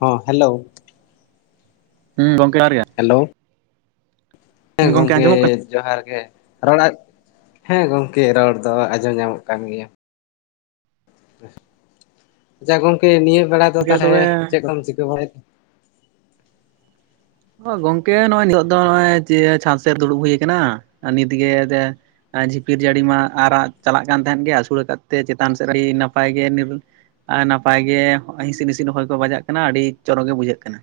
ᱦᱚᱸ ᱦᱮᱞᱳ ᱦᱩ ᱜᱚᱝᱠᱮ ᱠᱟᱨᱤᱭᱟ ᱦᱮᱞᱳ ᱦᱮᱸ ᱜᱚᱝᱠᱮ ᱟᱸᱡᱚᱢᱚᱜ ᱠᱟᱱᱟ ᱡᱚᱦᱟᱸᱨ ᱜᱮ ᱨᱚᱲᱟᱜ ᱦᱮᱸ ᱜᱚᱝᱠᱮ ᱨᱚᱲ ᱫᱚ ᱟᱸᱡᱚᱢ ᱧᱟᱢᱚᱜ ᱠᱟᱱ ᱜᱮᱭᱟ ᱡᱟ ᱜᱚᱝᱠᱮ ᱱᱤᱭᱟᱹ ᱵᱮᱲᱟ ᱟᱫᱚ ᱜᱚᱝᱠᱮ ᱛᱟᱦᱚᱞᱮ ᱛᱚᱵᱮ ᱪᱮᱫ ᱠᱚᱢ ᱪᱤᱠᱟᱹ ᱵᱟᱲᱟᱭᱟ ᱜᱚᱝᱠᱮ ᱱᱚᱜᱚᱭ ᱱᱤᱛᱳᱜ ᱫᱚ ᱱᱚᱜᱼᱚᱭ ᱡᱮ ᱪᱷᱟᱸᱫᱽ ᱥᱮ ᱫᱩᱲᱩᱵ ᱦᱩᱭ ᱠᱟᱱᱟ ᱱᱤᱛᱜᱮ ᱡᱷᱤᱯᱤᱨ ᱡᱟᱹᱲᱤ ᱢᱟ ᱟᱨᱟᱜ ᱪᱟᱞᱟᱜ ᱠᱟᱱ ᱛᱟᱦᱮᱸᱫ ᱜᱮ ᱟᱹᱥᱩᱲᱟ ᱟᱠᱟᱫ ᱛᱮ ᱪᱮᱛᱟᱱ ᱥᱮᱫ ᱟᱹᱰᱤ ᱱᱟᱯᱟᱭ ᱜᱮ ᱟᱨ ᱱᱟᱯᱟᱭ ᱜᱮ ᱦᱤᱸᱥᱤᱫ ᱦᱤᱸᱥᱤᱫ ᱦᱚᱭ ᱠᱚ ᱵᱟᱡᱟᱜ ᱠᱟᱱᱟ ᱟᱹᱰᱤ ᱪᱚᱨᱚᱠ ᱜᱮ ᱵᱩᱡᱷᱟᱹᱜ ᱠᱟᱱᱟ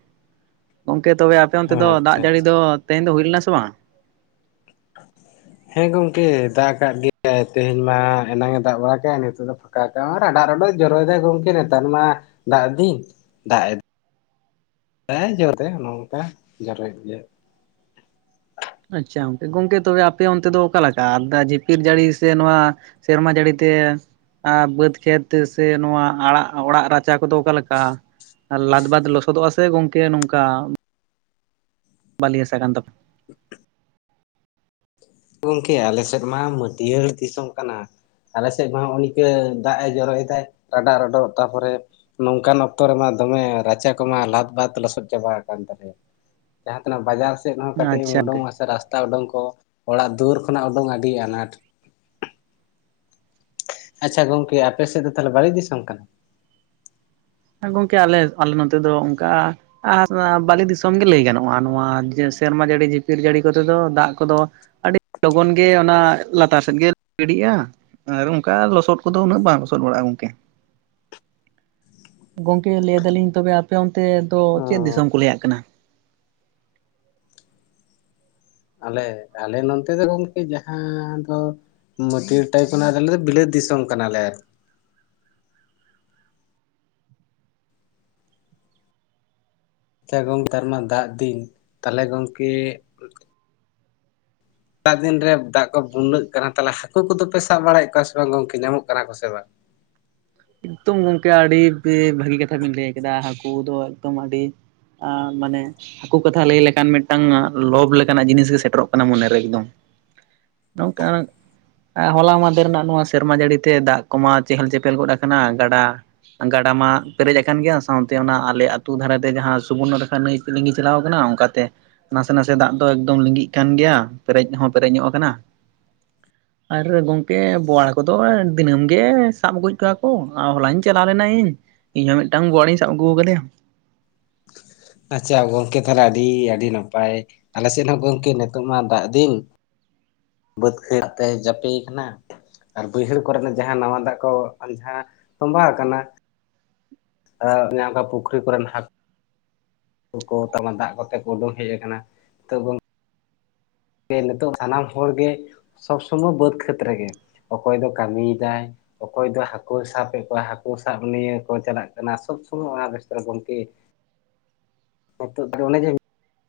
ᱜᱚᱝᱠᱮ ᱛᱚᱵᱮ ᱟᱯᱮ ᱚᱱᱛᱮ ᱫᱚ ᱫᱟᱜ ᱟᱪᱪᱷᱟ ᱡᱟᱹᱲᱤ ᱟᱪᱪᱷᱟ ᱫᱚ ᱛᱮᱦᱮᱧ ᱫᱚ ᱦᱩᱭ ᱞᱮᱱᱟ ᱥᱮ ᱵᱟᱝ ᱦᱮᱸ ᱜᱚᱝᱠᱮ ᱫᱟᱜ ᱠᱟᱜ ᱜᱮᱭᱟᱭ ᱛᱮᱦᱮᱧ ᱢᱟ ᱮᱱᱟᱝ ᱮ ᱫᱟᱜ ᱵᱟᱲᱟ ᱠᱮᱜᱟ ᱱᱤᱛᱳᱜ ᱫᱚ ᱯᱷᱟ ᱱᱚᱜᱚᱭ ᱨᱟᱰᱟ ᱨᱚᱰᱚ ᱡᱚᱨᱚᱭ ᱮᱫᱟᱭ ᱜᱚᱝᱠᱮ ᱱᱮᱛᱟᱨ ᱢᱟ ᱫᱟᱜ ᱫᱤᱧ ᱫᱟᱜ ᱮᱫ ᱦᱮᱸ ᱡᱚᱨᱛᱮ ᱱᱚᱝᱠᱟ ᱡᱚᱨᱚᱭ ᱜᱮᱭᱟ ᱟᱪᱪᱷᱟ ᱜᱚᱝᱠᱮ ᱜᱚᱝᱠᱮ ᱛᱚᱵᱮ ᱟᱯᱮ ᱚᱱᱛᱮ ᱫᱚ ᱚᱠᱟ ᱞᱮᱠᱟ ᱟᱨ ᱡᱤᱯᱤᱨ ᱡᱟᱹᱲᱤ ᱥᱮ ᱱᱚᱣᱟ ᱥᱮᱨᱢᱟ ᱡᱟᱹᱲᱤ ᱛᱮ ᱵᱟᱹᱫᱽ ᱠᱷᱮᱛ ᱥᱮ ᱱᱚᱣᱟ ᱟᱲᱟᱜ ᱚᱲᱟᱜ ᱨᱟᱪᱟ ᱠᱚᱫᱚ ᱚᱠᱟ ᱞᱮᱠᱟ ᱞᱟᱫᱵᱟᱫᱽ ᱞᱚᱥᱚᱫᱚᱜᱼᱟ ᱥᱮ ᱜᱚᱝᱠᱮ ᱱᱚᱝᱠᱟ ᱵᱟᱹᱞᱤ ᱦᱟᱥᱟ ᱠᱟᱱ ᱛᱟᱯᱮ ᱜᱚᱢᱠᱮ ᱟᱞᱮ ᱥᱮᱫ ᱢᱟ ᱢᱟᱹᱴᱤᱭᱟᱹᱲ ᱫᱤᱥᱚᱢ ᱠᱟᱱᱟ ᱟᱞᱮ ᱥᱮᱜ ᱢᱟ ᱦᱚᱜᱼᱚ ᱱᱤᱝᱠᱟᱹ ᱫᱟᱜ ᱮ ᱡᱚᱨᱚᱭ ᱮᱫᱟᱭ ᱨᱟᱰᱟᱜ ᱨᱟᱰᱚᱜ ᱛᱟᱨᱯᱚᱨᱮ ᱱᱚᱝᱠᱟᱱ ᱚᱠᱛᱚ ᱨᱮᱢᱟ ᱫᱚᱢᱮ ᱨᱟᱪᱟ ᱠᱚᱢᱟ ᱞᱟᱫᱵᱟᱫᱽ ᱞᱚᱥᱚᱫ ᱪᱟᱵᱟ ᱟᱠᱟᱱ ᱛᱟᱞᱮᱭᱟ ᱡᱟᱦᱟᱸ ᱛᱤᱱᱟᱹᱜ ᱵᱟᱡᱟᱨ ᱥᱮᱫ ᱦᱚᱸ ᱠᱟᱹᱴᱤᱡ ᱟᱪᱪᱷᱟ ᱮᱢ ᱜᱚᱝᱠᱮ ᱩᱰᱩᱝᱚᱜᱼᱟ ᱥᱮ ᱨᱟᱥᱛᱟ ᱳᱰᱳᱝ ᱠᱚ ᱚᱲᱟᱜ ᱫᱩᱣᱟᱹᱨ ᱠᱷᱚᱱᱟᱜ ᱳᱰᱳᱝ ᱟᱹᱰᱤ ᱟᱱᱟᱴ ᱟᱪᱪᱷᱟ ᱜᱚᱝᱠᱮ ᱟᱯᱮ ᱥᱮᱫ ᱫᱚ ᱛᱟᱦᱚᱞᱮ ᱵᱟᱹᱞᱤ ᱫᱤᱥᱚᱢ ᱠᱟᱱᱟ? ᱦᱮᱸ ᱜᱚᱝᱠᱮ ᱟᱞᱮ ᱟᱞᱮ ᱱᱚᱛᱮ ᱫᱚ ᱚᱱᱠᱟ, ᱟᱨ ᱵᱟᱹᱞᱤ ᱫᱤᱥᱚᱢ ᱜᱮ ᱞᱟᱹᱭ ᱜᱟᱱᱚᱜᱼᱟ, ᱱᱚᱣᱟ ᱥᱮᱨᱢᱟ ᱡᱟᱹᱲᱤ ᱡᱷᱤᱯᱤᱨ ᱡᱟᱹᱲᱤ ᱠᱚᱛᱮ ᱫᱚ ᱫᱟᱜ ᱠᱚᱫᱚ, ᱟᱹᱰᱤ ᱞᱚᱜᱚᱱ ᱜᱮ ᱚᱱᱟ ᱞᱟᱛᱟᱨ ᱥᱮᱫ ᱜᱮ ᱜᱤᱰᱤᱜᱼᱟ ᱾ ᱟᱨ ᱚᱱᱠᱟ ᱞᱚᱥᱚᱫ ᱠᱚᱫᱚ ᱩᱱᱟᱹᱜ ᱵᱟᱝ ᱞᱚᱥᱚᱫ ᱵᱟᱲᱟᱜᱼᱟ ᱜᱚᱝᱠᱮ, ᱜᱚᱝᱠᱮ ᱞᱟᱹᱭ ᱫᱟᱞᱤᱧ ᱛᱚᱵᱮ ᱟᱯᱮ ᱚᱱᱛᱮ ᱫᱚ ᱪᱮᱫ ᱫᱤᱥᱚᱢ ᱠᱚ ᱞᱟᱹᱭᱟᱜ ᱠᱟᱱᱟ? ᱟᱞᱮ ᱟᱞᱮ ᱱᱚᱱᱛᱮ ᱫᱚ ᱜᱚᱢᱠᱮ ᱡᱟᱸᱦᱟ ᱫᱚ, ᱢᱟᱹᱴᱤᱭᱟᱹᱲ ᱴᱟᱭᱤᱯ ᱚᱱᱟ ᱟᱞᱮ ᱫᱚ ᱵᱤᱞᱟᱹᱛ ᱫᱤᱥᱚᱢ ᱠᱟᱱᱟ ᱞᱮ ᱟᱨ ᱟᱪᱪᱷᱟ ᱜᱚᱢᱠᱮ ᱱᱮᱛᱟᱨᱢᱟ ᱫᱟᱜ ᱫᱤᱱ ᱛᱟᱦᱚᱞᱮ ᱜᱚᱢᱠᱮ, ᱫᱟᱜ ᱫᱤᱱ ᱨᱮ ᱫᱟᱜ ᱠᱚ ᱵᱩᱱᱱᱟᱹᱜ ᱠᱟᱱᱟ ᱛᱟᱦᱚᱞᱮ ᱦᱟᱹᱠᱩ ᱠᱚᱫᱚ ᱯᱮ ᱥᱟᱵ ᱵᱟᱲᱟᱭᱮᱜ ᱠᱚᱣᱟ ᱥᱮ ᱵᱟᱝ ᱜᱚᱝᱠᱮ ᱧᱟᱢᱚᱜ ᱠᱟᱱᱟ ᱠᱚ ᱥᱮ ᱵᱟᱝ? ᱮᱠᱫᱚᱢ ᱜᱚᱝᱠᱮ ᱟᱹᱰᱤ ᱵᱷᱟᱹᱜᱤ ᱠᱟᱛᱷᱟ ᱵᱤᱱ ᱞᱟᱹᱭ ᱠᱮᱫᱟ ᱦᱟᱹᱠᱩ ᱫᱚ ᱮᱠᱫᱚᱢ ᱟᱹᱰᱤ, ᱟᱸ ᱢᱟᱱᱮ, ᱦᱟᱹᱠᱩ ᱠᱟᱛᱷᱟ ᱞᱟᱹᱭ ᱞᱮᱠᱷᱟᱱ ᱢᱤᱫᱴᱟᱝ ᱞᱚᱵ ᱞᱮᱠᱟᱱᱟᱜ ᱡᱤᱱᱤᱥ ᱜᱮ ᱥᱮᱴᱮᱨᱚᱜ ᱠᱟᱱᱟ ᱢᱚᱱᱮᱨᱮ ᱮᱠᱫᱚᱢ ᱾ ᱱᱚᱝᱠᱟᱱ ᱦᱚᱞᱟ ᱢᱟᱫᱷᱮᱨ ᱨᱮᱱᱟᱜ ᱱᱚᱣᱟ ᱥᱮᱨᱢᱟ ᱡᱟᱹᱲᱤ ᱛᱮ ᱫᱟᱜ ᱠᱚᱢᱟ ᱪᱮᱦᱮᱞ ᱪᱮᱯᱮᱞ ᱜᱚᱫ ᱠᱟᱱᱟ ᱜᱟᱰᱟ ᱾ ᱜᱟᱰᱟ ᱢᱟ ᱯᱮᱨᱮᱡ ᱟᱠᱟᱱ ᱜᱮᱭᱟ, ᱥᱟᱶᱛᱮ ᱚᱱᱟ ᱟᱞᱮ ᱟᱹᱛᱩ ᱫᱷᱟᱨᱮᱛᱮ ᱡᱟᱦᱟᱸ ᱥᱩᱵᱚᱨᱱᱚᱨᱮᱠᱷᱟ ᱱᱟᱹᱭ, ᱞᱤᱸᱜᱤ ᱪᱟᱞᱟᱣ ᱟᱠᱟᱱᱟ ᱚᱱᱠᱟᱛᱮ, ᱱᱟᱥᱮ ᱱᱟᱥᱮ ᱫᱟᱜ ᱫᱚ ᱮᱠᱫᱚᱢ ᱞᱤᱸᱜᱤᱜ ᱠᱟᱱ ᱜᱮᱭᱟ ᱯᱮᱨᱮᱡ ᱦᱚᱸ ᱯᱮᱨᱮᱡᱧᱚᱜ ᱟᱠᱟᱱᱟ ᱾ ᱟᱨ ᱜᱚᱢᱠᱮ ᱵᱳᱣᱟᱲ ᱦᱟᱠᱳ ᱫᱚ ᱫᱤᱱᱟᱹᱢ ᱜᱮ ᱥᱟᱵ ᱟᱜᱩᱭᱮᱜ ᱠᱚᱣᱟ ᱠᱚ ᱦᱚᱞᱟᱧ ᱪᱟᱞᱟᱣ ᱞᱮᱱᱟ ᱤᱧ ᱤᱧ ᱦᱚᱸ ᱢᱤᱫᱴᱟᱝ ᱜᱳᱣᱟᱲ ᱤᱧ ᱥᱟᱵ ᱟᱹᱜᱩ ᱟᱠᱟᱫᱮᱭᱟ ᱾ ᱟᱪᱪᱷᱟ ᱜᱚᱢᱠᱮ ᱛᱟᱦᱚᱞᱮ ᱟᱹᱰᱤ ᱟᱹᱰᱤ ᱱᱟᱯᱟᱭ, ᱟᱞᱮᱥᱮᱫ ᱦᱚᱸ ᱜᱚᱢᱠᱮ ᱱᱤᱛᱚᱜ ᱢᱟ ᱫᱟᱜ ᱫᱤᱱ, ᱵᱟᱹᱛ ᱠᱷᱮᱛ ᱛᱮ ᱪᱟᱯᱮᱭ ᱠᱟᱱᱟ ᱾ ᱟᱨ ᱵᱟᱹᱭᱦᱟᱹᱲ ᱠᱚᱨᱮᱱᱟᱜ ᱡᱟᱦᱟᱸ ᱱᱟᱣᱟ ᱫᱟᱜ ᱠᱚ ᱡᱟᱸᱦᱟ ᱛᱚᱵᱟᱣ ᱟᱠᱟᱱᱟ ᱾ [unintelligible] ᱯᱩᱠᱷᱨᱤ ᱠᱚᱨᱮᱱ ᱦᱟᱸ ᱦᱟᱠᱩ ᱠᱚ ᱛᱟᱨᱢᱟᱱᱮ ᱫᱟᱜ ᱠᱚᱛᱮ ᱠᱚ ᱩᱰᱩᱝ ᱦᱮᱡ ᱟᱠᱟᱱᱟ ᱛᱚ ᱜᱚᱝ ᱡᱮ ᱱᱤᱛᱚᱜ ᱥᱟᱱᱟᱢ ᱦᱚᱲ ᱜᱮ ᱥᱚᱵ ᱥᱚᱢᱚᱭ ᱵᱟᱹᱫᱽ ᱠᱷᱮᱛ ᱨᱮᱜᱮ ᱚᱠᱚᱭ ᱫᱚ ᱠᱟᱹᱢᱤᱭ ᱮᱫᱟᱭ, ᱚᱠᱚᱭ ᱫᱚ ᱦᱟᱹᱠᱳᱭ ᱥᱟᱵᱮᱜ ᱠᱚᱣᱟ ᱦᱟᱹᱠᱳ ᱥᱟᱵ ᱱᱤᱭᱮ ᱠᱚ ᱪᱟᱞᱟᱜ ᱠᱟᱱᱟ ᱥᱚᱵ ᱥᱚᱢᱚᱭ ᱚᱱᱟ ᱵᱮᱥᱛᱚ ᱨᱮ ᱜᱚᱝᱠᱮ, [unintelligible] ᱚᱱᱟ ᱡᱮ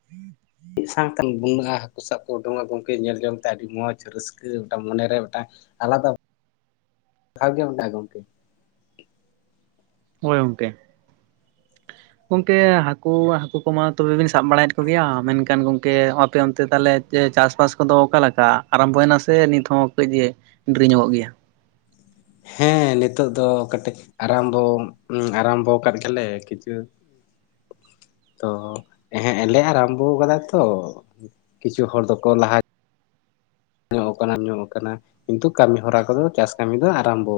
[inaudible] ᱢᱤᱫ ᱥᱟᱶᱛᱮ ᱜᱚᱝᱦᱟ, ᱦᱟᱹᱠᱩ ᱥᱟᱵ ᱠᱚ ᱩᱰᱩᱝᱼᱟ ᱜᱚᱢᱠᱮ ᱧᱮᱞ ᱡᱚᱝ ᱛᱮ ᱟᱹᱰᱤ ᱢᱚᱡᱽ ᱨᱟᱹᱥᱠᱟᱹ ᱢᱤᱫᱴᱟᱝ ᱢᱚᱱᱮᱨᱮ ᱢᱤᱫᱴᱟᱝ, ᱟᱞᱟᱫᱟ ᱾ ᱮᱠᱟᱞ ᱜᱮ ᱢᱮᱱᱟᱜᱼᱟ ᱜᱚᱢᱠᱮ, ᱦᱳᱭ ᱜᱚᱝᱠᱮ ᱾ [inaudible] ᱜᱚᱝᱠᱮ ᱦᱟᱹᱠᱩ ᱦᱟᱹᱠᱩ ᱠᱚᱢᱟ ᱛᱚᱵᱮ ᱵᱤᱱ ᱥᱟᱵ ᱵᱟᱲᱟᱭᱮᱫ ᱠᱚ ᱜᱮᱭᱟ ᱢᱮᱱᱠᱷᱟᱱ ᱜᱚᱢᱠᱮ ᱟᱯᱮ ᱚᱱᱛᱮ ᱛᱟᱦᱚᱞᱮ, ᱡᱮ ᱪᱟᱥᱵᱟᱥ ᱠᱚᱫᱚ ᱚᱠᱟ ᱞᱮᱠᱟ ᱟᱨᱟᱢᱵᱚᱭ ᱱᱟᱥᱮ ᱱᱤᱛ ᱦᱚᱸ ᱠᱟᱹᱡ ᱰᱮᱨᱤᱧᱚᱜᱚᱜ ᱜᱮᱭᱟ? ᱦᱮᱸ ᱱᱤᱛᱚᱜ ᱫᱚ ᱠᱟᱹᱴᱤᱡ ᱟᱨᱟᱢᱵᱚ ᱟᱨᱟᱢᱵᱚ ᱠᱟᱫ ᱜᱮᱭᱟᱞᱮ ᱠᱤᱪᱷᱩ, ᱛᱚ ᱦᱮᱸᱜ ᱮ ᱞᱮ ᱟᱨᱟᱢᱵᱚ ᱠᱟᱫᱟ ᱛᱚ, ᱠᱤᱪᱷᱩ ᱦᱚᱲ ᱫᱚᱠᱚ ᱞᱟᱦᱟ ᱧᱚᱜ ᱠᱟᱱᱟ ᱧᱚᱜ ᱠᱟᱱᱟ ᱠᱤᱱᱛᱩ ᱠᱟᱹᱢᱤ ᱦᱚᱨᱟ ᱠᱚᱫᱚ ᱪᱟᱥ ᱠᱟᱹᱢᱤ ᱫᱚ ᱟᱨᱟᱢᱵᱚ,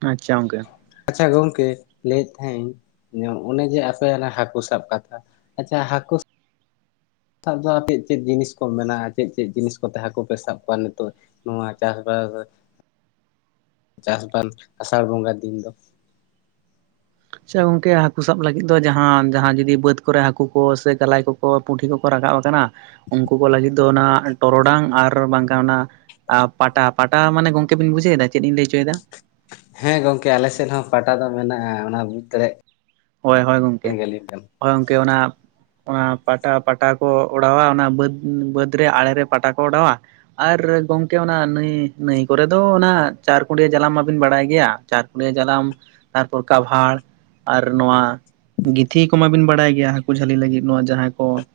ᱟᱪᱪᱷᱟ ᱜᱚᱝᱠᱮ, ᱟᱪᱪᱷᱟ ᱜᱚᱝᱠᱮ ᱞᱟᱹᱭᱮᱫ ᱛᱟᱦᱤᱧ ᱚᱱᱮ ᱡᱮ ᱟᱥᱮ ᱦᱟᱹᱠᱩ ᱥᱟᱵ ᱠᱟᱛᱷᱟ ᱟᱪᱪᱷᱟ ᱦᱟᱹᱠᱩ, ᱥᱟᱵ ᱫᱚ ᱟᱯᱮᱭᱟᱜ ᱪᱮᱫ ᱪᱮᱫ ᱡᱤᱱᱤᱥ ᱠᱚ ᱢᱮᱱᱟᱜᱼᱟ ᱪᱮᱫ ᱪᱮᱫ ᱡᱤᱱᱤᱥ ᱠᱚ ᱛᱮ ᱦᱟᱹᱠᱚᱯᱮ ᱥᱟᱵ ᱠᱚᱣᱟ ᱱᱤᱛᱚᱜ, ᱱᱚᱣᱟ ᱪᱟᱥᱵᱟᱥ ᱪᱟᱥᱵᱟᱥ ᱟᱥᱟᱲ ᱵᱚᱸᱜᱟ ᱫᱤᱱ ᱫᱚ ᱾ ᱟᱪᱪᱷᱟ ᱜᱚᱝᱠᱮ ᱦᱟᱹᱠᱩ ᱥᱟᱵ ᱞᱟᱹᱜᱤᱫ ᱫᱚ ᱡᱟᱸᱦᱟ ᱡᱟᱸᱦᱟ ᱡᱩᱫᱤ ᱵᱟᱹᱫᱽ ᱠᱚᱨᱮ ᱦᱟᱹᱠᱩ ᱠᱚ ᱥᱮ ᱜᱟᱞᱟᱭ ᱠᱚᱠᱚ ᱯᱩᱸᱴᱷᱤ ᱠᱚᱠᱚ ᱨᱟᱠᱟᱵ ᱠᱟᱱᱟ, ᱩᱱᱠᱩ ᱠᱚ ᱞᱟᱹᱜᱤᱫ ᱫᱚ ᱚᱱᱟ ᱴᱚᱨᱚᱰᱟᱝ ᱟᱨ ᱵᱟᱝᱠᱷᱟᱱ ᱚᱱᱟ ᱯᱟᱴᱟ ᱯᱟᱴᱟ ᱢᱟᱱᱮ ᱜᱚᱝᱠᱮ ᱵᱤᱱ ᱵᱩᱡᱷᱟᱹᱣᱫᱟ ᱢᱟᱱᱮ ᱪᱮᱫ ᱤᱧ ᱞᱟᱹᱭ ᱦᱚᱪᱚᱭᱮᱫᱟ ᱾ ᱦᱮᱸ ᱜᱚᱢᱠᱮ ᱟᱞᱮᱥᱮᱫ ᱦᱚᱸ ᱯᱟᱴᱟ ᱫᱚ ᱢᱮᱱᱟᱜᱼᱟ ᱚᱱᱟ ᱵᱩᱡᱽᱫᱟᱲᱮᱭᱟᱜ, ᱦᱳᱭ ᱦᱳᱭ ᱜᱚᱢᱠᱮ ᱦᱳᱭ ᱜᱚᱢᱠᱮ ᱚᱱᱟ ᱚᱱᱟ ᱯᱟᱴᱟ ᱯᱟᱴᱟ ᱠᱚ ᱚᱰᱟᱣᱟ ᱚᱱᱟ ᱵᱟᱹᱫᱽ ᱵᱟᱹᱫᱽ ᱨᱮ ᱟᱲᱮᱨᱮ ᱯᱟᱴᱟ ᱠᱚ ᱚᱰᱟᱣᱟ ᱟᱨ ᱜᱚᱢᱠᱮ ᱚᱱᱟ ᱱᱟᱹᱭ ᱱᱟᱹᱭ ᱠᱚᱨᱮ ᱫᱚ ᱚᱱᱟ ᱪᱟᱨᱠᱩᱰᱤᱭᱟᱹ ᱡᱟᱞᱟᱢ ᱢᱟᱵᱤᱱ ᱵᱟᱲᱟᱭ ᱜᱮᱭᱟ᱾ ᱪᱟᱨᱯᱮ ᱡᱟᱞᱟᱢ ᱛᱟᱨᱯᱚᱨ ᱠᱟᱵᱷᱟᱲ ᱟᱨ ᱱᱚᱣᱟ ᱜᱤᱛᱷᱤ ᱠᱚᱢᱟᱵᱤᱱ ᱵᱟᱲᱟᱭ ᱜᱮᱭᱟ ᱦᱟᱹᱠᱩ ᱡᱷᱟᱹᱞᱤ ᱞᱟᱹᱜᱤᱫ ᱱᱚᱣᱟ ᱡᱟᱦᱟᱸᱭ ᱠᱚ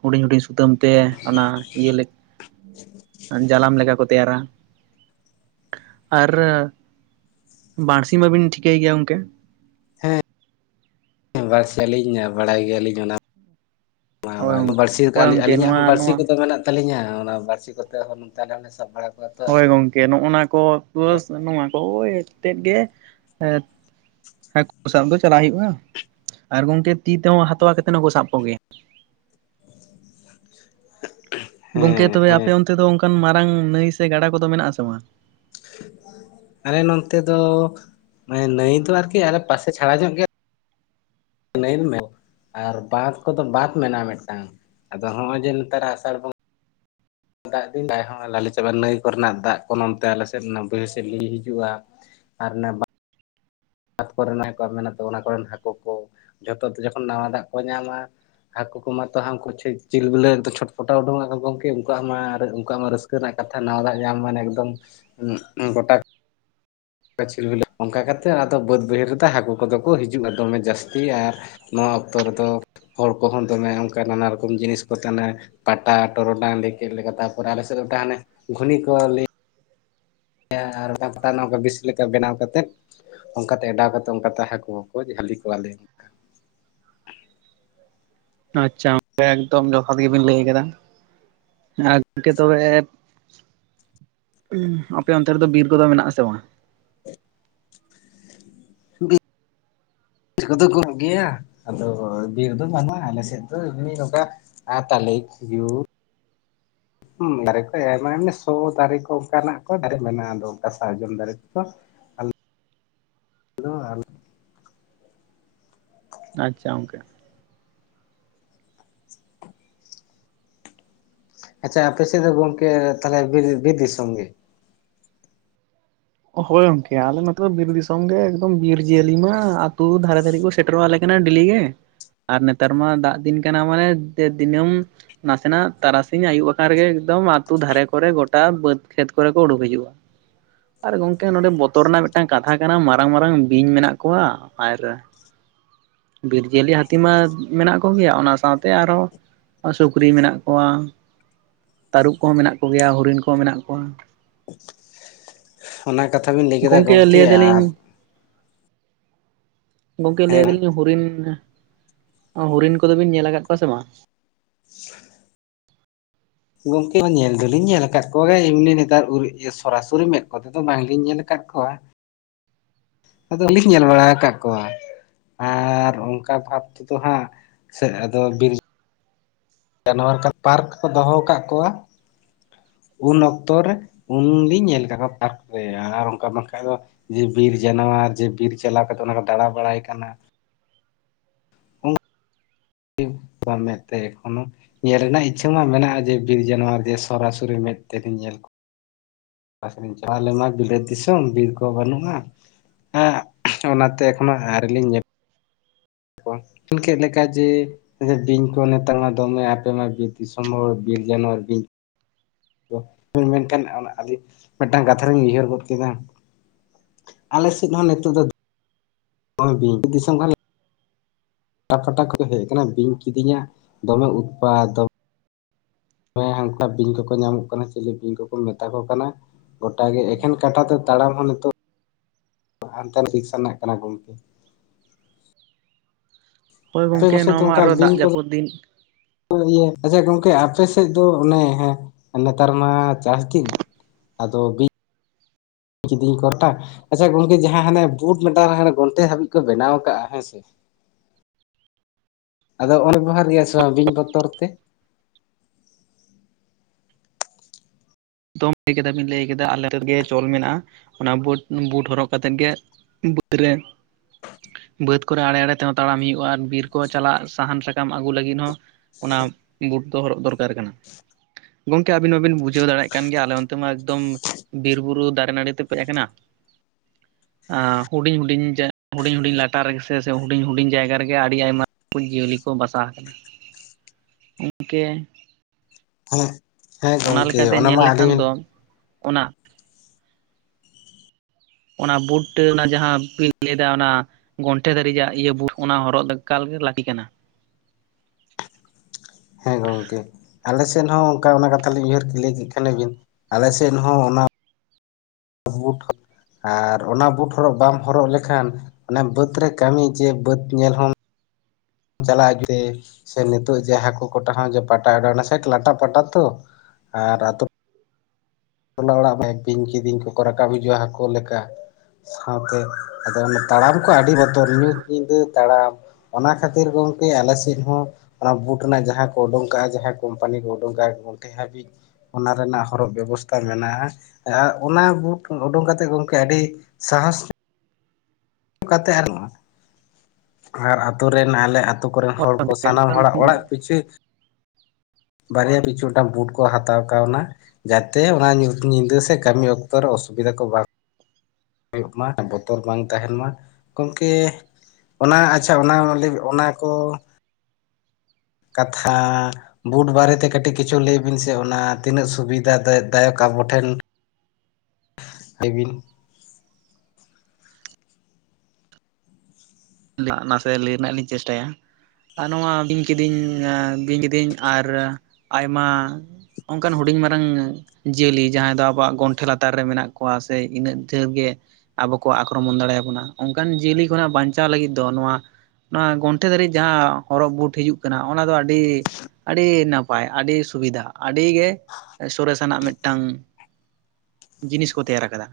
ᱦᱩᱰᱤᱧ ᱦᱩᱰᱤᱧ ᱥᱩᱛᱟᱹᱢ ᱛᱮ ᱚᱱᱟ ᱤᱭᱟᱹ ᱞᱮ ᱡᱟᱞᱟᱢ ᱞᱮᱠᱟ ᱠᱚ ᱛᱮᱭᱟᱨᱟ᱾ ᱟᱨ ᱵᱟᱲᱥᱤ ᱢᱟᱵᱤᱱ ᱴᱷᱤᱠᱟᱹᱭ ᱜᱮᱭᱟ ᱜᱚᱝᱠᱮ ᱦᱮᱸ ᱵᱟᱲᱥᱤ ᱞᱤᱧ ᱵᱟᱲᱟᱭ ᱜᱮᱭᱟ ᱞᱤᱧ ᱚᱱᱟ ᱵᱟᱝ ᱦᱳᱭ ᱵᱟᱝ ᱜᱚᱝᱠᱮ ᱵᱟᱹᱲᱥᱤ ᱦᱳᱭ ᱜᱚᱝᱠᱮ ᱟᱹᱞᱤᱧᱟᱜ ᱱᱚᱣᱟ ᱦᱚᱸ ᱵᱟᱹᱲᱥᱤ ᱱᱚᱣᱟ ᱠᱚᱫᱚ ᱢᱮᱱᱟᱜ ᱛᱟᱞᱤᱧᱟ ᱚᱱᱟ ᱵᱟᱹᱲᱥᱤ ᱠᱚᱛᱮ ᱦᱚᱸ ᱱᱚᱛᱮ ᱟᱞᱮ ᱦᱚᱸᱞᱮ ᱥᱟᱵ ᱵᱟᱲᱟ ᱠᱚᱣᱟ᱾ ᱛᱚ ᱦᱳᱭ ᱦᱟᱹᱠᱩ ᱜᱚᱢᱠᱮ ᱱᱚᱜᱼᱱᱟ ᱠᱚ ᱠᱚᱫᱚ ᱯᱟᱥ ᱱᱚᱣᱟ ᱠᱚ ᱳᱭᱛᱮᱫ ᱜᱮ ᱦᱟᱹᱠᱩ ᱥᱟᱵ ᱫᱚ ᱪᱟᱞᱟᱣ ᱦᱩᱭᱩᱜᱼᱟ ᱟᱨ ᱜᱚᱝᱠᱮ ᱛᱤ ᱛᱮᱦᱚᱸ ᱦᱟᱛᱣᱟ ᱠᱟᱛᱮ ᱦᱚᱸᱠᱚ ᱥᱟᱵ ᱠᱚᱜᱮᱭᱟ᱾ ᱜᱚᱝᱠᱮ ᱦᱮᱸ ᱛᱚᱵᱮ ᱟᱯᱮ ᱦᱮᱸ ᱚᱱᱛᱮ ᱫᱚ ᱚᱱᱠᱟᱱ ᱢᱟᱨᱟᱝ ᱱᱟᱹᱭ ᱥᱮ ᱜᱟᱰᱟ ᱠᱚᱫᱚ ᱢᱮᱱᱟᱜ ᱟᱥᱮ ᱵᱟᱝ? ᱟᱞᱮ ᱱᱚᱱᱛᱮ ᱫᱚ ᱢᱟᱱᱮ ᱱᱟᱹᱭ ᱫᱚ ᱟᱨᱠᱤ ᱟᱞᱮ ᱯᱟᱥᱮ ᱪᱷᱟᱲᱟ ᱧᱚᱜ ᱜᱮᱭᱟ ᱱᱟᱹᱭ ᱮᱢ ᱢᱮᱱ ᱟᱨ ᱵᱟᱸᱫ ᱠᱚᱫᱚ ᱵᱟᱸᱫ ᱢᱮᱱᱟᱜᱼᱟ ᱢᱤᱫᱴᱟᱝ᱾ᱟᱫᱚ ᱦᱚᱸᱜᱼᱚᱭ ᱡᱮ ᱱᱮᱛᱟᱨᱟᱜ ᱟᱥᱟᱲ ᱵᱚᱸᱜᱟ ᱫᱟᱜ ᱫᱤᱱ ᱫᱟᱭ ᱦᱚᱸ ᱞᱟᱞᱮ ᱪᱟᱵᱟᱜᱼᱟ ᱱᱟᱹᱭ ᱠᱚᱨᱮᱱᱟᱜ ᱫᱟᱜ ᱠᱚ ᱱᱚᱱᱚᱢᱛᱮ ᱟᱞᱮ ᱥᱮᱫ ᱵᱟᱹᱭᱦᱟᱹᱲ ᱥᱮᱫ ᱞᱤᱸᱡᱤ ᱦᱤᱡᱩᱜᱼᱟ᱾ ᱟᱨ ᱚᱱᱟ ᱵᱟᱹᱱ ᱵᱟᱛ ᱠᱚᱨᱮᱱᱟᱜ ᱠᱚ ᱢᱮᱱᱟᱜ ᱛᱟᱵᱚᱱᱟ ᱚᱱᱟᱠᱚᱨᱮᱱ ᱦᱟᱹᱠᱳ ᱠᱚ ᱡᱷᱚᱛᱚ ᱡᱚᱠᱷᱚᱱ ᱱᱟᱣᱟ ᱫᱟᱜ ᱠᱚ ᱧᱟᱢᱟ ᱦᱟᱹᱠᱳ ᱠᱚᱢᱟᱛᱚ ᱦᱟᱱᱠᱩ ᱪᱤᱞ ᱵᱤᱞᱮ ᱪᱚᱴᱯᱚᱴᱟᱣ ᱩᱰᱩᱠ ᱟᱠᱟ ᱜᱚᱢᱠᱮ ᱩᱱᱠᱩᱣᱟᱜ ᱢᱟ ᱟᱨ ᱩᱱᱠᱩᱣᱟᱜ ᱢᱟ ᱨᱟᱹᱥᱠ ᱨᱮᱱᱟᱜ ᱠᱟᱛᱷᱟ ᱱᱟᱣᱟ ᱫᱟᱜ ᱧᱟᱢ ᱢᱟᱱᱮ ᱮᱠᱫᱚᱢ ᱜᱚᱴᱟ ᱜ ᱪᱷᱤᱞ ᱵᱤᱞᱟᱹᱜ᱾ᱚᱱᱠᱟ ᱠᱟᱛᱮᱫ ᱟᱫᱚ ᱵᱟᱹᱫᱽ ᱵᱟᱹᱭᱦᱟᱹᱲ ᱨᱮᱫᱚ ᱦᱟᱹᱠᱳ ᱠᱚᱫᱚ ᱠᱚ ᱦᱤᱡᱩᱜᱼᱟ ᱫᱚᱢᱮ ᱡᱟᱹᱥᱛᱤ ᱟᱨ ᱱᱚᱣᱟ ᱚᱠᱛᱚ ᱨᱮᱫᱚ ᱦᱚᱲ ᱠᱚᱦᱚᱸ ᱫᱚᱢᱮ ᱚᱱᱠᱟ ᱱᱟᱱᱟ ᱨᱚᱠᱚᱢ ᱡᱤᱱᱤᱥ ᱠᱚ ᱯᱟᱴᱟ ᱴᱚᱨᱚᱰᱟᱝ ᱞᱮ ᱠᱮᱫ ᱞᱮᱠᱟ ᱛᱟᱨᱯᱚᱨ ᱟᱞᱮᱥᱮᱫ ᱫᱚ ᱦᱟᱱᱮ ᱜᱷᱩᱱᱤ ᱠᱚ ᱟᱨ ᱯᱟᱴᱟ [inaudible] ᱵᱮᱥ ᱞᱮᱠᱟ ᱵᱮᱱᱟᱣ ᱠᱟᱛᱮᱫ ᱚᱱᱠᱟᱛᱮ ᱚᱰᱟᱣ ᱠᱟᱛᱮ ᱚᱱᱠᱟᱛᱮ ᱦᱟᱠᱳ ᱦᱚᱸᱠᱚ ᱡᱟᱹᱞᱤ ᱠᱚᱣᱟᱞᱮ᱾ ᱟᱪᱪᱷᱟ᱾ ᱮᱠᱫᱚᱢ ᱡᱚᱛᱷᱟᱛ ᱜᱮ ᱵᱤᱱ ᱞᱟᱹᱭ ᱠᱟᱫᱟ ᱟ ᱜᱚᱢᱠᱮ ᱛᱚᱵᱮ ᱟᱯᱮ ᱚᱱᱛᱮ ᱨᱮᱫᱚ ᱵᱤᱨ ᱠᱚᱫᱚ ᱢᱮᱱᱟᱜ ᱟᱥᱮ ᱵᱟᱝ? [unintelligible] ᱵᱤᱨ ᱠᱚᱫᱚ ᱠᱚᱢᱚᱜ ᱜᱮᱭᱟ ᱟᱫᱚ ᱵᱤᱨ ᱫᱚ ᱵᱟᱹᱱᱩᱜᱼᱟ ᱟᱞᱮ ᱥᱮᱫ ᱫᱚ ᱮᱢᱱᱤ ᱱᱚᱝᱠᱟ ᱟᱨ ᱛᱟᱞᱮ ᱠᱷᱤᱡᱩᱨ ᱦᱮᱸ ᱫᱟᱨᱮ ᱠᱚ ᱟᱭᱢᱟ ᱥᱚ ᱫᱟᱨᱮ ᱠᱚ ᱚᱱᱠᱟᱱᱟᱜ ᱠᱚ ᱫᱟᱨᱮ ᱢᱮᱱᱟᱜᱼᱟ ᱟᱫᱚ ᱚᱱᱠᱟ ᱥᱟᱨᱡᱚᱢ ᱫᱟᱨᱮ ᱠᱚᱫᱚ ᱦᱮᱞᱳ ᱟᱪᱪᱷᱟ ᱜᱚᱝᱠᱮ ᱟᱪᱪᱷᱟ ᱟᱯᱮ ᱥᱮᱫ ᱫᱚ ᱜᱚᱝᱠᱮ ᱛᱟᱦᱚᱞᱮ ᱵᱤᱨ ᱵᱤᱨ ᱫᱤᱥᱚᱢ ᱜᱮ ᱦᱳᱭ ᱜᱚᱝᱠᱮ ᱟᱞᱮ ᱱᱚᱛᱮ ᱫᱚ ᱵᱤᱨ ᱫᱤᱥᱚᱢ ᱜᱮ ᱮᱠᱫᱚᱢ ᱵᱤᱨ ᱡᱤᱭᱟᱹᱞᱤ ᱢᱟ ᱟᱹᱛᱩ ᱫᱷᱟᱨᱮ ᱫᱷᱟᱨᱮ ᱠᱚ ᱥᱮᱴᱮᱨᱟᱞᱮ ᱠᱟᱱᱟ ᱰᱮᱞᱤ ᱜᱮ ᱟᱨ ᱱᱮᱛᱟᱨ ᱢᱟ ᱫᱟᱜ ᱫᱤᱱ ᱠᱟᱱᱟ ᱢᱟᱱᱮ ᱫᱤᱱᱟᱹᱢ ᱱᱟᱥᱮᱱᱟᱜ ᱛᱟᱨᱟᱥᱤᱧ ᱟᱹᱭᱩᱵ ᱟᱠᱟᱱ ᱨᱮᱜᱮ ᱮᱠᱫᱚᱢ ᱟᱹᱛᱩ ᱫᱷᱟᱨᱮ ᱠᱚᱨᱮ ᱜᱚᱴᱟ ᱵᱟᱹᱫᱽ ᱠᱷᱮᱛ ᱠᱚᱨᱮ ᱠᱚ ᱩᱰᱩᱠ ᱦᱤᱡᱩᱜᱼᱟ᱾ ᱟᱨ ᱜᱚᱝᱠᱮ ᱱᱚᱰᱮ ᱵᱚᱛᱚᱨ ᱨᱮᱱᱟᱜ ᱢᱤᱫᱴᱟᱝ ᱠᱟᱛᱷᱟ ᱠᱟᱱᱟ ᱢᱟᱨᱟᱝ ᱢᱟᱨᱟᱝ ᱵᱤᱧ ᱢᱮᱱᱟᱜ ᱠᱚᱣᱟ ᱟᱨ ᱵᱤᱨ ᱡᱤᱭᱟᱹᱞᱤ ᱦᱟᱹᱛᱤ ᱢᱟ ᱢᱮᱱᱟᱜ ᱠᱚᱜᱮᱭᱟ ᱚᱱᱟ ᱥᱟᱶᱛᱮ ᱟᱨᱦᱚᱸ ᱟᱨ ᱥᱩᱠᱨᱤ ᱢᱮᱱᱟᱜ ᱠᱚᱣᱟ, ᱛᱟᱹᱨᱩᱵ ᱠᱚᱦᱚᱸ ᱢᱮᱱᱟᱜ ᱠᱚᱜᱮᱭᱟ, ᱦᱚᱨᱤᱱ ᱠᱚᱦᱚᱸ ᱢᱮᱱᱟᱜ ᱠᱚᱣᱟ᱾ ᱚᱱᱟ ᱠᱟᱛᱷᱟ ᱵᱤᱱ ᱞᱟᱹᱭ ᱠᱮᱫᱟ ᱜᱚᱝᱠᱮ ᱜᱚᱢᱠᱮ ᱞᱟᱹᱭ ᱟᱨ ᱫᱟᱞᱤᱧ ᱜᱚᱝᱠᱮ ᱞᱟᱹᱭ ᱦᱮᱸ ᱫᱟᱞᱤᱧ ᱦᱚᱨᱤᱱ, ᱦᱚᱨᱤᱱ ᱠᱚᱫᱚᱵᱤᱱ ᱧᱮᱞ ᱟᱠᱟᱫ ᱠᱚᱣᱟ ᱥᱮ ᱵᱟᱝ? ᱜᱚᱝᱠᱮ ᱧᱮᱞ ᱫᱚᱞᱤᱧ ᱧᱮᱞ ᱟᱠᱟᱫ ᱠᱚᱣᱟ ᱜᱮ ᱮᱢᱱᱤ ᱱᱮᱛᱟᱨ ᱥᱚᱨᱟᱥᱚᱨᱤ ᱢᱮᱫ ᱠᱚᱛᱮ ᱫᱚ ᱵᱟᱝᱞᱤᱧ ᱧᱮᱞ ᱟᱠᱟᱫ ᱠᱚᱣᱟ᱾ ᱟᱫᱚᱞᱤᱧ ᱧᱮᱞ ᱵᱟᱲᱟ ᱟᱠᱟᱫ ᱠᱚᱣᱟ᱾ ᱟᱨ ᱚᱱᱠᱟ ᱵᱷᱟᱵᱽ ᱛᱮᱫᱚ ᱦᱟᱸᱜ ᱥᱮ ᱟᱫᱚ ᱵᱤᱨ ᱡᱟᱱᱣᱟᱨ ᱠᱷᱟᱱ ᱯᱟᱨᱠ ᱠᱚ ᱫᱚᱦᱚ ᱠᱟᱜ ᱠᱚᱣᱟ᱾ ᱩᱱ ᱚᱠᱛᱚ ᱨᱮ ᱩᱱᱞᱤᱧ ᱧᱮᱞ ᱟᱠᱟᱫ ᱠᱚᱣᱟ ᱯᱟᱨᱠ ᱨᱮ ᱟᱨ ᱚᱱᱠᱟ ᱵᱟᱝᱠᱟᱱ ᱫᱚ ᱡᱮ ᱵᱤᱨ ᱡᱟᱱᱣᱟᱨ ᱡᱮ ᱵᱤᱨ ᱪᱟᱞᱟᱣ ᱠᱟᱛᱮᱜ ᱚᱱᱟ ᱠᱚ ᱫᱟᱬᱟ ᱵᱟᱲᱟᱭ ᱠᱟᱱᱟ᱾ ᱵᱟᱝ ᱢᱮᱫ ᱛᱮ ᱮᱠᱷᱚᱱᱳ ᱧᱮᱞ ᱨᱮᱱᱟᱜ ᱤᱪᱪᱷᱟᱹ ᱢᱟ ᱢᱮᱱᱟᱜᱼᱟ ᱡᱮ ᱵᱤᱨ ᱡᱟᱱᱣᱟᱨ ᱡᱮ ᱥᱚᱨᱟᱥᱚᱨᱤ ᱢᱮᱸᱫ ᱛᱮᱜᱤᱧ ᱧᱮᱞ ᱠᱚᱣᱟ [unintelligible] ᱪᱟᱞᱟᱣ ᱟᱞᱮᱢᱟ ᱵᱤᱞᱟᱹᱛ ᱫᱤᱥᱚᱢ ᱵᱤᱨ ᱠᱚ ᱵᱟᱹᱱᱩᱜᱼᱟ ᱦᱮ ᱚᱱᱟᱛᱮ ᱮᱠᱷᱚᱱᱳ ᱟᱹᱣᱨᱤ ᱞᱤᱧ ᱧᱮᱞ [inaudible] ᱞᱮᱠᱟ ᱡᱮ ᱵᱤᱧ ᱠᱚ ᱱᱮᱛᱟᱨ ᱢᱟ ᱫᱚᱢᱮ ᱟᱯᱮ ᱢᱟ ᱵᱤᱨ ᱫᱤᱥᱚᱢ ᱦᱚᱲ ᱦᱚᱲ ᱵᱤᱨ ᱡᱟᱱᱣᱟᱨ ᱵᱤᱧ ᱢᱮᱱᱠᱷᱟᱱ ᱚᱱᱟ ᱟᱹᱰᱤ ᱢᱤᱫᱴᱟᱝ ᱠᱟᱛᱷᱟ ᱨᱤᱧ ᱩᱭᱦᱟᱹᱨ ᱜᱚᱫ ᱠᱮᱫᱟ ᱟᱞᱮ ᱥᱮᱫ ᱦᱚᱸ ᱱᱤᱛᱚᱜ ᱫᱚ ᱫᱤᱥᱚᱢ ᱠᱟᱱ ᱯᱟᱴᱟ ᱯᱷᱟᱴᱟ ᱠᱚ ᱦᱮᱡ ᱟᱠᱟᱱᱟ ᱵᱤᱧ ᱠᱤᱫᱤᱧ ᱟᱜ ᱫᱚᱢᱮ ᱩᱛᱯᱟᱛ ᱫᱚᱢᱮ ᱦᱮᱸ ᱦᱟᱱᱠᱟ ᱵᱤᱧ ᱠᱚᱠᱚ ᱧᱟᱢᱚᱜ ᱠᱟᱱᱟ ᱪᱤᱞᱤ ᱵᱤᱧ ᱠᱚᱠᱚ ᱢᱮᱛᱟ ᱠᱚ ᱠᱟᱱᱟ ᱜᱚᱴᱟᱜᱮ ᱮᱠᱷᱮᱱ ᱠᱟᱴᱟᱛᱮ ᱛᱟᱲᱟᱢ ᱦᱚ ᱱᱤᱛᱚᱜ [inaudible] ᱨᱮᱱᱟᱜ ᱠᱟᱱᱟ ᱜᱚᱝᱠᱮ ᱦᱳᱭ ᱟᱯᱮ ᱜᱚᱝᱠᱮ ᱠᱚᱥᱮᱫ ᱱᱚᱣᱟ ᱫᱚ ᱢᱟ ᱚᱱᱠᱟ ᱟᱨᱚ ᱫᱟᱜ ᱵᱤᱧ ᱠᱚᱫᱚ ᱡᱟᱹᱯᱩᱫ ᱫᱤᱱ ᱤᱭᱟᱹ ᱟᱪᱪᱷᱟ ᱜᱚᱝᱠᱮ ᱟᱯᱮ ᱥᱮᱫ ᱫᱚ ᱚᱱᱮ ᱦᱮᱸ ᱞᱮᱛᱟᱨ ᱢᱟ ᱪᱟᱥ ᱫᱤᱱ ᱟᱫᱚ ᱵᱤᱧ ᱠᱤᱫᱤᱧ ᱠᱚᱴᱟ ᱟᱪᱪᱷᱟ ᱜᱚᱝᱠᱮ ᱡᱟᱦᱟᱸ ᱦᱟᱱᱮ ᱵᱳᱴ ᱢᱮᱴᱟᱝ ᱟᱱᱮ ᱜᱚᱱᱴᱮ ᱦᱟᱹᱵᱤᱡ ᱠᱚ ᱵᱮᱱᱟᱣ ᱟᱠᱟᱜᱼᱟ ᱦᱮᱸ ᱥᱮ ᱟᱫᱚ ᱚᱱᱟ ᱵᱮᱵᱷᱟᱨ ᱦᱩᱭᱩᱜᱼᱟ ᱥᱮ ᱵᱟᱝ ᱵᱤᱧ ᱵᱚᱛᱚᱨ ᱛᱮ ᱫᱚ ᱞᱟᱹᱭ ᱠᱮᱫᱟ ᱵᱤᱱ ᱞᱟᱹᱭ ᱠᱮᱫᱟ ᱟᱞᱮᱫ ᱜᱮ ᱪᱚᱞ ᱢᱮᱱᱟᱜᱼᱟ ᱚᱱᱟ ᱵᱩᱴ ᱵᱩᱴ ᱦᱚᱨᱚᱜ ᱠᱟᱛᱮᱫ ᱜᱮ ᱵᱟᱹᱛ ᱨᱮ ᱵᱟᱹᱫᱽ ᱠᱚᱨᱮ ᱟᱲᱮ ᱟᱲᱮ ᱛᱮᱦᱚᱸ ᱛᱟᱲᱟᱢ ᱦᱩᱭᱩᱜᱼᱟ ᱟᱨ ᱵᱤᱨ ᱠᱚ ᱪᱟᱞᱟᱜ ᱥᱟᱦᱟᱱ ᱥᱟᱠᱟᱢ ᱟᱹᱜᱩ ᱞᱟᱹᱜᱤᱫ ᱦᱚᱸ ᱚᱱᱟ ᱵᱩᱴ ᱫᱚ ᱦᱚᱨᱚᱜ ᱫᱚᱨᱠᱟᱨ ᱠᱟᱱᱟ ᱜᱚᱝᱠᱮ ᱟᱹᱵᱤᱱ ᱢᱟᱵᱤᱱ ᱵᱩᱡᱷᱟᱹᱣ ᱫᱟᱲᱮᱭᱟᱜ ᱠᱟᱱᱟ ᱠᱟᱱ ᱜᱮᱭᱟ ᱟᱞᱮ ᱚᱱᱛᱮ ᱢᱟ ᱮᱠᱫᱚᱢ ᱵᱤᱨ ᱵᱩᱨᱩ ᱫᱟᱨᱮ ᱱᱟᱹᱲᱤ ᱛᱮ ᱯᱮᱨᱮᱡ ᱠᱟᱱᱟ [inaudible] ᱦᱩᱰᱤᱧ ᱦᱩᱰᱤᱧ ᱦᱩᱰᱤᱧ ᱦᱩᱰᱤᱧ ᱞᱟᱴᱟ ᱨᱮᱜᱮ ᱥᱮ ᱦᱩᱰᱤᱧ ᱦᱩᱰᱤᱧ ᱡᱟᱭᱜᱟ ᱨᱮᱜᱮ ᱟᱹᱰᱤ ᱟᱭᱢᱟ ᱡᱤᱭᱟᱹᱞᱤ ᱠᱚ ᱵᱟᱥᱟ ᱦᱟᱠᱟᱱᱟ ᱦᱮᱸ ᱦᱮᱸ ᱚᱱᱟ ᱜᱚᱝᱠᱮ ᱞᱮᱠᱟᱛᱮ ᱧᱮᱞ ᱢᱟ ᱞᱮᱠᱷᱟᱱ ᱟᱹᱞᱤᱧ ᱫᱚ ᱚᱱᱟ ᱚᱱᱟ ᱵᱩᱴ ᱴᱟ ᱚᱱᱟ ᱡᱟᱦᱟᱸ ᱵᱤᱱ ᱞᱟᱹᱭ ᱫᱟ ᱚᱱᱟ ᱜᱚᱱᱴᱷᱮ ᱫᱷᱟᱨᱤᱡ ᱟᱜ ᱤᱭᱟᱹ ᱵᱩᱴ ᱚᱱᱟ ᱦᱚᱨᱚᱜ ᱫᱚ ᱮᱠᱟᱞ ᱜᱮ ᱞᱟᱹᱠᱛᱤ ᱠᱟᱱᱟ ᱦᱮᱸ ᱜᱚᱝᱠᱮ ᱟᱞᱮ ᱥᱮᱫ ᱦᱚᱸ ᱚᱱᱠᱟ ᱚᱱᱟ ᱠᱟᱛᱷᱟ ᱞᱤᱧ ᱩᱭᱦᱟᱹᱨ ᱞᱟᱹᱭ ᱠᱮᱫ ᱠᱷᱟᱱᱵᱤᱱ ᱟᱞᱮᱥᱮᱫ ᱦᱚᱸ ᱚᱱᱟ ᱵᱩᱴ ᱟᱨ ᱚᱱᱟ ᱵᱩᱴ ᱦᱚᱨᱚᱜ ᱵᱟᱢ ᱦᱚᱨᱚᱜ ᱞᱮᱠᱷᱟᱱ ᱚᱱᱟ ᱵᱟᱹᱫᱽ ᱨᱮ ᱠᱟᱹᱢᱤ ᱡᱮ ᱵᱟᱹᱫᱽ ᱧᱮᱞ ᱦᱚᱸ ᱪᱟᱞᱟᱜᱼᱟ ᱛᱮ ᱥᱮ ᱱᱤᱛᱚᱜ ᱡᱮ ᱦᱟᱹᱠᱩ ᱠᱳᱴᱟ ᱦᱚᱸᱡᱮ ᱯᱟᱴᱟ ᱥᱮ ᱞᱟᱴᱟ ᱯᱟᱴᱟ ᱛᱚ ᱟᱨ ᱴᱚᱞᱟ ᱚᱲᱟᱜ ᱢᱟ ᱵᱤᱧ ᱠᱤᱫᱤᱧ ᱠᱚᱠᱚ ᱨᱟᱠᱟᱵ ᱦᱤᱡᱩᱜᱼᱟ ᱦᱟᱹᱠᱳ ᱞᱮᱠᱟ ᱥᱟᱶᱛᱮ ᱟᱫᱚ ᱚᱱᱟ ᱛᱟᱲᱟᱢ ᱠᱚ ᱟᱹᱰᱤ ᱵᱚᱛᱚᱨ ᱧᱩᱛ ᱧᱤᱫᱟᱹ ᱛᱟᱲᱟᱢ ᱚᱱᱟ ᱠᱷᱟᱹᱛᱤᱨ ᱜᱚᱝᱠᱮ ᱟᱞᱮ ᱥᱮᱫ ᱦᱚᱸ ᱚᱱᱟ ᱵᱩᱴ ᱨᱮᱱᱟᱜ ᱡᱟᱦᱟᱸ ᱠᱚ ᱳᱰᱳᱝ ᱠᱟᱜᱼᱟ ᱡᱟᱦᱟᱸ ᱠᱳᱢᱯᱟᱱᱤ ᱠᱚ ᱳᱰᱳᱝ ᱠᱟᱜᱼᱟ ᱛᱮ ᱦᱟᱹᱵᱤᱡ ᱚᱱᱟ ᱨᱮᱱᱟᱜ ᱦᱚᱨᱚᱜ ᱵᱮᱵᱚᱥᱛᱷᱟ ᱛᱟ ᱢᱮᱱᱟᱜᱼᱟ ᱚᱱᱟ ᱵᱩᱴ ᱩᱰᱩᱝ ᱠᱟᱛᱮᱫ ᱜᱚᱝᱠᱮ ᱟᱹᱰᱤ ᱥᱟᱦᱚᱥ ᱧᱚᱜ ᱠᱟᱛᱮ ᱟᱨᱚ ᱟᱨ ᱟᱹᱛᱳ ᱨᱮᱱ ᱟᱞᱮ ᱟᱛᱳ ᱠᱚᱨᱮᱱ ᱦᱚᱲ ᱠᱚ ᱥᱟᱱᱟᱢ ᱦᱚᱲᱟᱜ ᱚᱲᱟᱜ ᱯᱤᱪᱷᱩ ᱵᱟᱨᱭᱟ ᱯᱤᱪᱷᱩᱴᱟᱝ ᱵᱩᱴ ᱠᱚ ᱦᱟᱛᱟᱣ ᱠᱟᱣᱱᱟ ᱡᱟᱛᱮ ᱚᱱᱟ ᱧᱩᱛ ᱧᱤᱫᱟᱹ ᱥᱮ ᱠᱟᱹᱢᱤ ᱚᱠᱛᱚ ᱨᱮ ᱚᱥᱩᱵᱤᱫᱟ ᱠᱚ ᱵᱟᱝ ᱦᱩᱭᱩᱜ ᱢᱟ ᱵᱚᱛᱚᱨ ᱵᱟᱝ ᱛᱟᱦᱮᱱ ᱢᱟ ᱜᱚᱢᱠᱮ ᱚᱱᱟ ᱟᱪᱪᱷᱟ ᱚᱱᱟ [unintelligible] ᱚᱱᱟ ᱠᱚ ᱠᱟᱛᱷᱟ ᱵᱩᱴ ᱵᱟᱨᱮᱛᱮ ᱠᱟᱹᱴᱤᱡ ᱠᱤᱪᱷᱩ ᱞᱟᱹᱭ ᱵᱤᱱ ᱥᱮ ᱚᱱᱟ ᱛᱤᱱᱟᱹᱜ ᱥᱩᱵᱤᱫᱷᱟ ᱫᱟᱭᱚᱠ ᱟᱵᱚ ᱴᱷᱮᱱ ᱞᱟᱹᱭ ᱵᱤᱱ ᱱᱟᱥᱮ ᱞᱟᱹᱭ ᱨᱮᱱᱟᱜ ᱞᱤᱧ ᱪᱮᱥᱴᱟᱭᱼᱟ᱾ ᱟᱨ ᱱᱚᱣᱟ ᱵᱤᱧ ᱠᱤᱫᱤᱧ ᱵᱤᱧ ᱠᱤᱫᱟᱹᱧ ᱟᱨ ᱟᱭᱢᱟ ᱚᱱᱠᱟᱱ ᱦᱩᱰᱤᱧ ᱢᱟᱨᱟᱝ ᱡᱤᱭᱟᱹᱞᱤ ᱡᱟᱦᱟᱸᱭ ᱫᱚ ᱟᱵᱚᱣᱟᱜ ᱜᱚᱱᱴᱷᱮ ᱞᱟᱛᱟᱨ ᱨᱮ ᱢᱮᱱᱟᱜ ᱠᱚᱣᱟ ᱥᱮ ᱤᱱᱟᱹᱜ ᱡᱷᱮᱨ ᱜᱮ ᱟᱵᱚ ᱠᱚ ᱟᱠᱨᱚᱢᱚᱱ ᱫᱟᱲᱮᱭᱟᱵᱚᱱᱟ ᱚᱱᱠᱟᱱ ᱡᱤᱭᱟᱹᱞᱤ ᱠᱷᱚᱱᱟᱜ ᱵᱟᱧᱪᱟᱣ ᱞᱟᱹᱜᱤᱫ ᱫᱚ ᱱᱚᱣᱟ ᱱᱚᱣᱟ ᱜᱚᱱᱴᱷᱮ ᱫᱷᱟᱹᱨᱤᱡ ᱡᱟᱦᱟᱸ ᱦᱚᱨᱚᱜ ᱵᱩᱴ ᱦᱤᱡᱩᱜ ᱠᱟᱱᱟ ᱚᱱᱟ ᱫᱚ ᱟᱹᱰᱤ ᱟᱹᱰᱤ ᱱᱟᱯᱟᱭ ᱟᱹᱰᱤ ᱥᱩᱵᱤᱫᱟᱜᱼᱟ ᱟᱹᱰᱤ ᱜᱮ ᱥᱚᱨᱮᱥᱟᱱᱟᱜ ᱢᱤᱫᱴᱟᱝ ᱡᱤᱱᱤᱥ ᱠᱚ ᱛᱮᱭᱟᱨ ᱠᱟᱫᱟ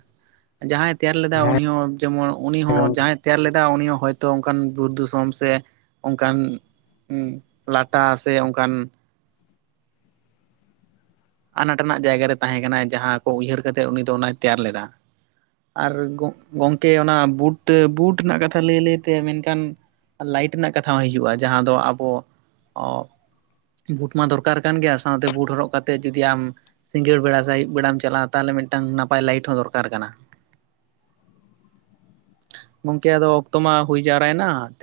ᱡᱟᱦᱟᱸᱭ ᱛᱮᱭᱟᱨ ᱞᱮᱫᱟ ᱦᱮᱸ ᱩᱱᱤ ᱦᱚᱸ ᱡᱮᱢᱚᱱ ᱩᱱᱤ ᱦᱚᱸ ᱜᱚᱝᱠᱮ ᱡᱟᱦᱟᱸᱭ ᱛᱮᱭᱟᱨ ᱞᱮᱫᱟ ᱩᱱᱤ ᱦᱚᱸ ᱦᱳᱭᱛᱳ ᱚᱱᱠᱟᱱ ᱵᱩᱨᱩ ᱫᱤᱥᱚᱢ ᱥᱮ ᱚᱱᱠᱟᱱ ᱦᱩ ᱞᱟᱴᱟ ᱥᱮ ᱚᱱᱠᱟᱱ [inaudible] ᱟᱱᱟᱴ ᱨᱮᱱᱟᱜ ᱡᱟᱭᱜᱟᱨᱮ ᱛᱟᱦᱮᱸ ᱠᱟᱱᱟᱭ ᱡᱟᱦᱟᱸ ᱠᱚ ᱩᱭᱦᱟᱹᱨ ᱠᱟᱛᱮᱫ ᱩᱱᱤ ᱫᱚ ᱚᱱᱟᱭ ᱛᱮᱭᱟᱨ ᱞᱮᱫᱟ ᱟᱨ ᱜᱚᱝᱠᱮ ᱚᱱᱟ ᱵᱩᱴ ᱵᱩᱴ ᱨᱮᱱᱟᱜ ᱠᱟᱛᱷᱟ ᱞᱟᱹᱭ ᱞᱟᱹᱭ ᱢᱮᱱᱠᱷᱟᱱ ᱞᱟᱭᱤᱴ ᱨᱮᱱᱟᱜ ᱠᱟᱛᱷᱟ ᱦᱚᱸ ᱦᱤᱡᱩᱜᱼᱟ ᱡᱟᱦᱟᱸ ᱫᱚ ᱟᱵᱚ ᱵᱩᱴ ᱢᱟ ᱫᱚᱨᱠᱟᱨ ᱠᱟᱱ ᱜᱮᱭᱟ ᱥᱟᱶᱛᱮ ᱵᱩᱴ ᱦᱚᱨᱚᱜ ᱠᱟᱛᱮᱫ ᱡᱩᱫᱤ ᱟᱢ ᱥᱤᱸᱜᱟᱹᱲ ᱵᱮᱲᱟ ᱥᱮ ᱟᱹᱭᱩᱵ ᱵᱮᱲᱟᱢ ᱪᱟᱞᱟᱜᱼᱟ ᱛᱟᱦᱚᱞᱮ ᱢᱤᱫᱴᱟᱝ ᱱᱟᱯᱟᱭ ᱞᱟᱭᱤᱴ ᱦᱚᱸ ᱫᱚᱨᱠᱟᱨ ᱠᱟᱱᱟ [inaudible] ᱜᱚᱢᱠᱮ ᱟᱫᱚ ᱚᱠᱛᱚ ᱢᱟ ᱦᱩᱭ ᱡᱟᱨ